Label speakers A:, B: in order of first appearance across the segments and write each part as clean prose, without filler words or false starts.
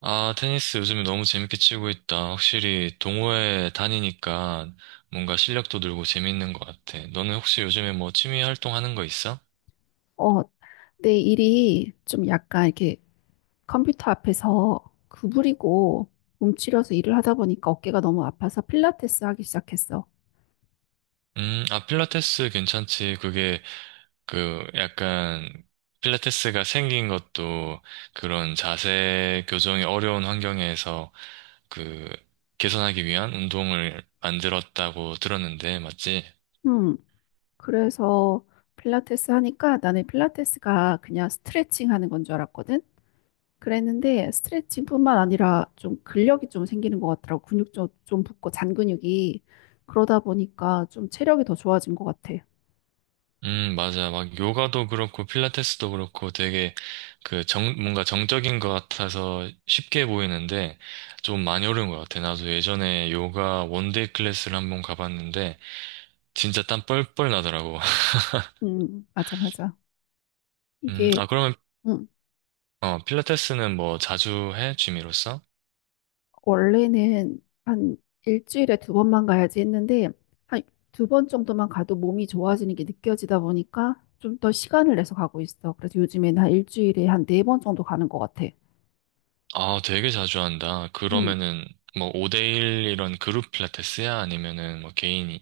A: 아, 테니스 요즘에 너무 재밌게 치고 있다. 확실히 동호회 다니니까 뭔가 실력도 늘고 재밌는 것 같아. 너는 혹시 요즘에 뭐 취미 활동 하는 거 있어?
B: 어, 내 일이 좀 약간 이렇게 컴퓨터 앞에서 구부리고 움츠려서 일을 하다 보니까 어깨가 너무 아파서 필라테스 하기 시작했어.
A: 아, 필라테스 괜찮지. 그게 그 약간 필라테스가 생긴 것도 그런 자세 교정이 어려운 환경에서 그 개선하기 위한 운동을 만들었다고 들었는데, 맞지?
B: 음, 그래서 필라테스 하니까 나는 필라테스가 그냥 스트레칭 하는 건 줄 알았거든. 그랬는데 스트레칭뿐만 아니라 좀 근력이 좀 생기는 것 같더라고. 근육 좀 붓고 잔 근육이. 그러다 보니까 좀 체력이 더 좋아진 것 같아.
A: 맞아. 막 요가도 그렇고 필라테스도 그렇고 되게 그 뭔가 정적인 것 같아서 쉽게 보이는데 좀 많이 어려운 것 같아. 나도 예전에 요가 원데이 클래스를 한번 가봤는데 진짜 땀 뻘뻘 나더라고.
B: 맞아, 맞아. 이게,
A: 아, 그러면,
B: 음.
A: 필라테스는 뭐 자주 해? 취미로서?
B: 원래는 한 일주일에 두 번만 가야지 했는데 한 두 번 정도만 가도 몸이 좋아지는 게 느껴지다 보니까 좀 더 시간을 내서 가고 있어. 그래서 요즘에는 한 일주일에 한 네 번 정도 가는 것 같아.
A: 아, 되게 자주 한다.
B: 음.
A: 그러면은 뭐 5대1 이런 그룹 필라테스야? 아니면은 뭐 개인이야?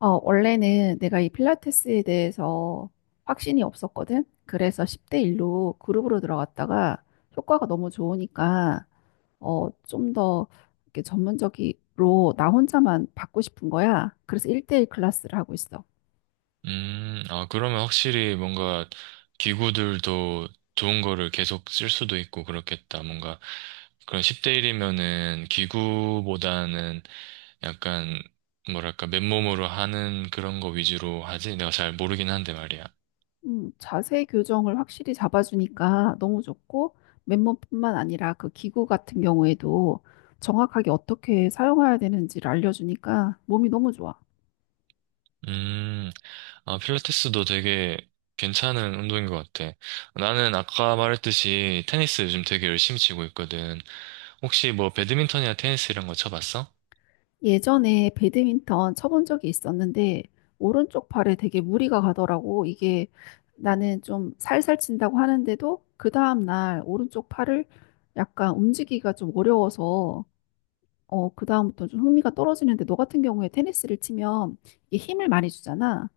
B: 원래는 내가 이 필라테스에 대해서 확신이 없었거든. 그래서 10대 1로 그룹으로 들어갔다가 효과가 너무 좋으니까 좀 더 이렇게 전문적으로 나 혼자만 받고 싶은 거야. 그래서 1대1 클래스를 하고 있어.
A: 아, 그러면 확실히 뭔가 기구들도 좋은 거를 계속 쓸 수도 있고 그렇겠다. 뭔가 그런 10대 1이면은 기구보다는 약간 뭐랄까 맨몸으로 하는 그런 거 위주로 하지? 내가 잘 모르긴 한데 말이야.
B: 자세 교정을 확실히 잡아주니까 너무 좋고, 맨몸뿐만 아니라 그 기구 같은 경우에도 정확하게 어떻게 사용해야 되는지를 알려주니까 몸이 너무 좋아.
A: 음, 아, 필라테스도 되게 괜찮은 운동인 것 같아. 나는 아까 말했듯이 테니스 요즘 되게 열심히 치고 있거든. 혹시 뭐 배드민턴이나 테니스 이런 거 쳐봤어?
B: 예전에 배드민턴 쳐본 적이 있었는데, 오른쪽 팔에 되게 무리가 가더라고. 이게 나는 좀 살살 친다고 하는데도, 그 다음날 오른쪽 팔을 약간 움직이기가 좀 어려워서, 그 다음부터 좀 흥미가 떨어지는데, 너 같은 경우에 테니스를 치면 이게 힘을 많이 주잖아.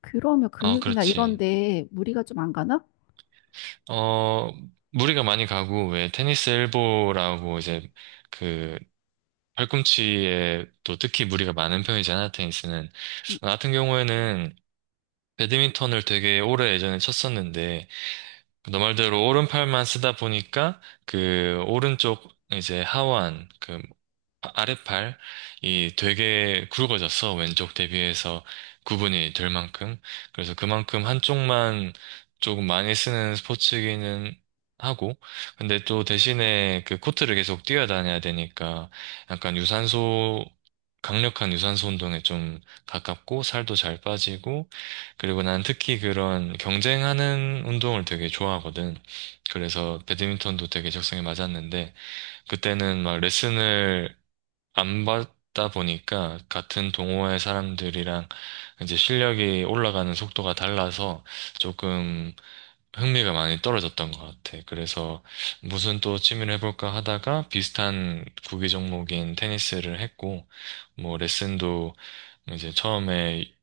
B: 그러면
A: 아,
B: 근육이나
A: 그렇지.
B: 이런데 무리가 좀 안 가나?
A: 어, 무리가 많이 가고, 왜, 테니스 엘보라고 이제, 그, 팔꿈치에 또 특히 무리가 많은 편이잖아, 테니스는.
B: 음,
A: 나 같은 경우에는 배드민턴을 되게 오래 예전에 쳤었는데, 너 말대로 오른팔만 쓰다 보니까 그 오른쪽 이제 하완 그 아랫팔이 되게 굵어졌어. 왼쪽 대비해서 구분이 될 만큼. 그래서 그만큼 한쪽만 조금 많이 쓰는 스포츠기는 하고 근데 또 대신에 그 코트를 계속 뛰어다녀야 되니까 약간 유산소 강력한 유산소 운동에 좀 가깝고 살도 잘 빠지고 그리고 난 특히 그런 경쟁하는 운동을 되게 좋아하거든. 그래서 배드민턴도 되게 적성에 맞았는데, 그때는 막 레슨을 안 받다 보니까 같은 동호회 사람들이랑 이제 실력이 올라가는 속도가 달라서 조금 흥미가 많이 떨어졌던 것 같아. 그래서 무슨 또 취미를 해볼까 하다가 비슷한 구기 종목인 테니스를 했고, 뭐 레슨도 이제 처음에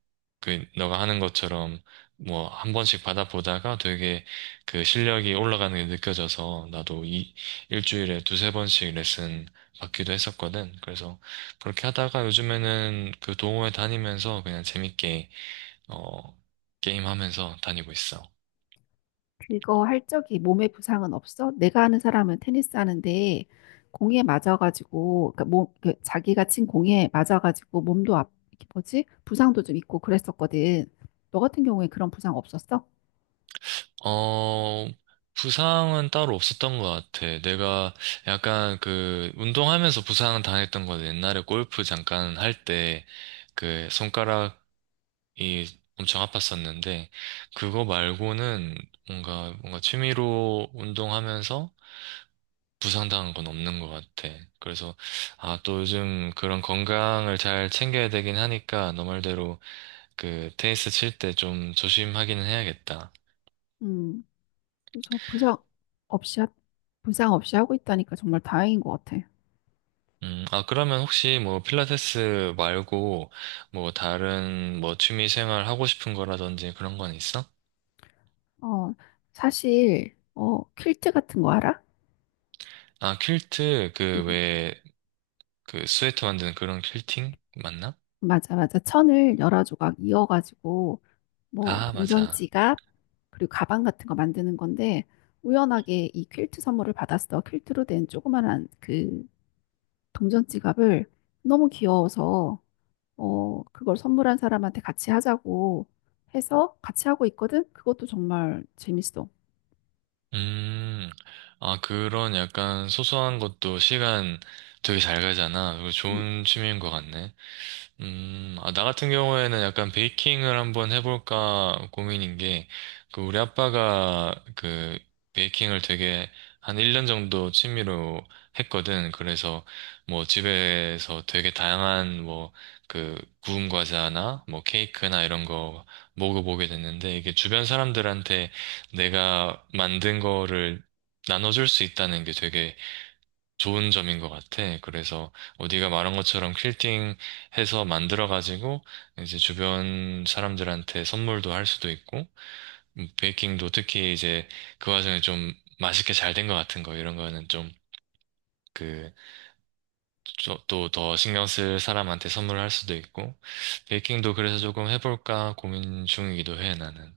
A: 그 너가 하는 것처럼 뭐 한 번씩 받아보다가 되게 그 실력이 올라가는 게 느껴져서 나도 이 일주일에 두세 번씩 레슨 받기도 했었거든. 그래서 그렇게 하다가 요즘에는 그 동호회 다니면서 그냥 재밌게 어 게임하면서 다니고 있어.
B: 그거 할 적이 몸에 부상은 없어? 내가 아는 사람은 테니스 하는데 공에 맞아가지고 그러니까 몸, 그 자기가 친 공에 맞아가지고 몸도 앞, 이게 뭐지? 부상도 좀 있고 그랬었거든. 너 같은 경우에 그런 부상 없었어?
A: 어, 부상은 따로 없었던 것 같아. 내가 약간 그 운동하면서 부상 당했던 건 옛날에 골프 잠깐 할 때 그 손가락이 엄청 아팠었는데 그거 말고는 뭔가 취미로 운동하면서 부상당한 건 없는 것 같아. 그래서 아, 또 요즘 그런 건강을 잘 챙겨야 되긴 하니까 너 말대로 그 테니스 칠 때 좀 조심하기는 해야겠다.
B: 음, 그래서 부상 없이 부상 없이 하고 있다니까 정말 다행인 것 같아.
A: 아, 그러면 혹시 뭐 필라테스 말고 뭐 다른 뭐 취미 생활 하고 싶은 거라든지 그런 건 있어?
B: 어, 사실 퀼트 같은 거 알아?
A: 아, 퀼트
B: 음,
A: 그 왜 그 스웨터 만드는 그런 퀼팅 맞나?
B: 맞아, 맞아. 천을 여러 조각 이어가지고 뭐
A: 아,
B: 동전
A: 맞아.
B: 지갑 그리고 가방 같은 거 만드는 건데 우연하게 이 퀼트 선물을 받았어. 퀼트로 된 조그만한 그 동전 지갑을 너무 귀여워서 그걸 선물한 사람한테 같이 하자고 해서 같이 하고 있거든. 그것도 정말 재밌어.
A: 음, 아, 그런 약간 소소한 것도 시간 되게 잘 가잖아. 그거 좋은 취미인 것 같네. 아, 나 같은 경우에는 약간 베이킹을 한번 해볼까 고민인 게, 그, 우리 아빠가 그, 베이킹을 되게 한 1년 정도 취미로 했거든. 그래서 뭐 집에서 되게 다양한 뭐, 그, 구운 과자나 뭐 케이크나 이런 거 먹어보게 됐는데, 이게 주변 사람들한테 내가 만든 거를 나눠줄 수 있다는 게 되게 좋은 점인 것 같아. 그래서 네가 말한 것처럼 퀼팅 해서 만들어가지고 이제 주변 사람들한테 선물도 할 수도 있고 베이킹도 특히 이제 그 와중에 좀 맛있게 잘 된 것 같은 거 이런 거는 좀 그, 또 더 신경 쓸 사람한테 선물을 할 수도 있고 베이킹도 그래서 조금 해볼까 고민 중이기도 해 나는.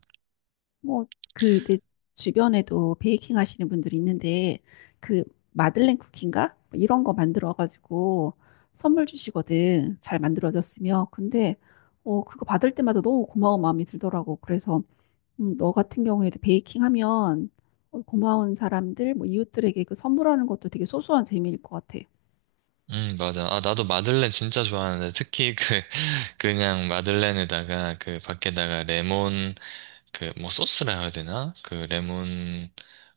B: 뭐, 그, 내 주변에도 베이킹 하시는 분들이 있는데, 그, 마들렌 쿠키인가? 뭐 이런 거 만들어가지고 선물 주시거든. 잘 만들어졌으면. 근데, 그거 받을 때마다 너무 고마운 마음이 들더라고. 그래서, 너 같은 경우에도 베이킹 하면 고마운 사람들, 뭐, 이웃들에게 그 선물하는 것도 되게 소소한 재미일 것 같아.
A: 맞아. 아, 나도 마들렌 진짜 좋아하는데, 특히 그, 그냥 마들렌에다가 그 밖에다가 레몬, 그 뭐 소스라 해야 되나? 그 레몬,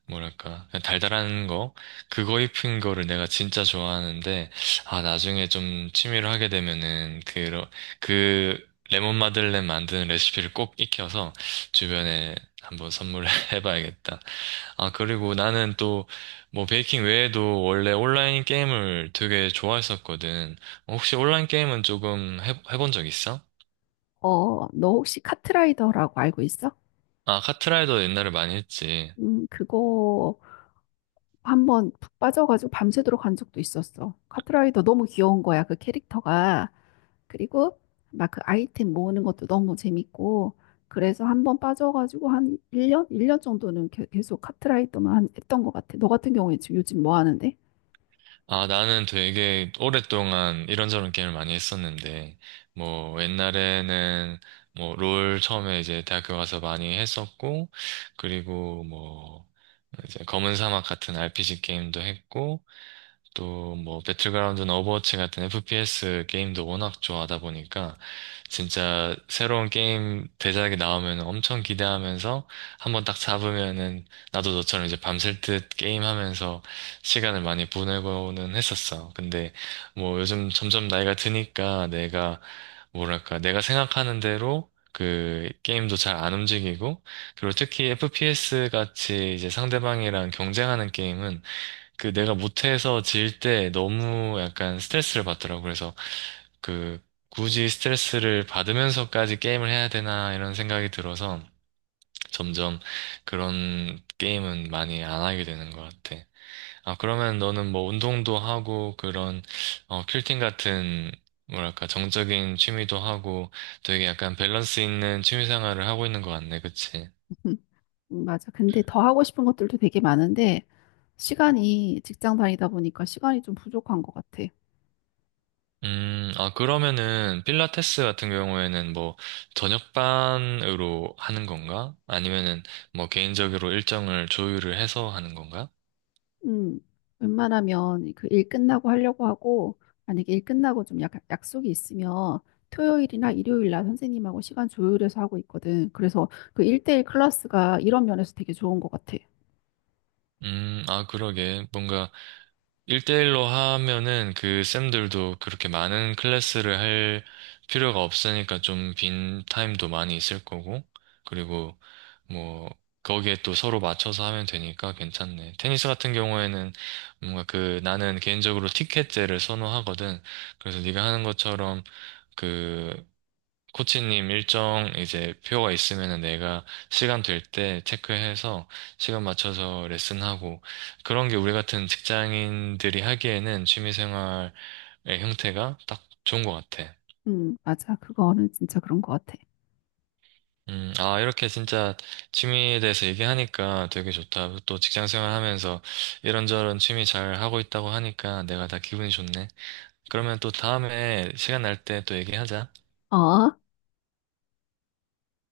A: 뭐랄까, 그냥 달달한 거? 그거 입힌 거를 내가 진짜 좋아하는데, 아, 나중에 좀 취미로 하게 되면은, 그, 그 레몬 마들렌 만드는 레시피를 꼭 익혀서 주변에 한번 선물해 봐야겠다. 아, 그리고 나는 또, 뭐, 베이킹 외에도 원래 온라인 게임을 되게 좋아했었거든. 혹시 온라인 게임은 조금 해본 적 있어?
B: 너 혹시 카트라이더라고 알고 있어?
A: 아, 카트라이더 옛날에 많이 했지.
B: 그거 한번 푹 빠져가지고 밤새도록 간 적도 있었어. 카트라이더 너무 귀여운 거야, 그 캐릭터가. 그리고 막 그 아이템 모으는 것도 너무 재밌고. 그래서 한 번 빠져가지고 한 1년, 일 년 정도는 계속 카트라이더만 했던 것 같아. 너 같은 경우에 지금 요즘 뭐 하는데?
A: 아, 나는 되게 오랫동안 이런저런 게임을 많이 했었는데, 뭐, 옛날에는, 뭐, 롤 처음에 이제 대학교 가서 많이 했었고, 그리고 뭐, 이제 검은 사막 같은 RPG 게임도 했고, 또 뭐 배틀그라운드나 오버워치 같은 FPS 게임도 워낙 좋아하다 보니까 진짜 새로운 게임 대작이 나오면 엄청 기대하면서 한번 딱 잡으면은 나도 너처럼 이제 밤샐 듯 게임하면서 시간을 많이 보내고는 했었어. 근데 뭐 요즘 점점 나이가 드니까 내가 뭐랄까 내가 생각하는 대로 그 게임도 잘 안 움직이고 그리고 특히 FPS 같이 이제 상대방이랑 경쟁하는 게임은 그 내가 못해서 질 때 너무 약간 스트레스를 받더라고. 그래서 그 굳이 스트레스를 받으면서까지 게임을 해야 되나 이런 생각이 들어서 점점 그런 게임은 많이 안 하게 되는 것 같아. 아, 그러면 너는 뭐 운동도 하고 그런 퀼팅 같은 뭐랄까 정적인 취미도 하고 되게 약간 밸런스 있는 취미 생활을 하고 있는 것 같네. 그치?
B: 맞아. 근데 더 하고 싶은 것들도 되게 많은데, 시간이 직장 다니다 보니까 시간이 좀 부족한 것 같아.
A: 아, 그러면은, 필라테스 같은 경우에는 뭐, 저녁반으로 하는 건가? 아니면은, 뭐, 개인적으로 일정을 조율을 해서 하는 건가?
B: 음, 웬만하면 그 일 끝나고 하려고 하고, 만약에 일 끝나고 좀 약속이 있으면 토요일이나 일요일 날 선생님하고 시간 조율해서 하고 있거든. 그래서 그 1대1 클래스가 이런 면에서 되게 좋은 것 같아.
A: 아, 그러게. 뭔가, 일대일로 하면은 그 쌤들도 그렇게 많은 클래스를 할 필요가 없으니까 좀 빈 타임도 많이 있을 거고, 그리고 뭐, 거기에 또 서로 맞춰서 하면 되니까 괜찮네. 테니스 같은 경우에는 뭔가 그 나는 개인적으로 티켓제를 선호하거든. 그래서 네가 하는 것처럼 그 코치님 일정 이제 표가 있으면은 내가 시간 될 때 체크해서 시간 맞춰서 레슨하고 그런 게 우리 같은 직장인들이 하기에는 취미생활의 형태가 딱 좋은 것 같아.
B: 맞아. 그거는 진짜 그런 것 같아.
A: 아, 이렇게 진짜 취미에 대해서 얘기하니까 되게 좋다. 또 직장생활 하면서 이런저런 취미 잘 하고 있다고 하니까 내가 다 기분이 좋네. 그러면 또 다음에 시간 날 때 또 얘기하자.
B: 어?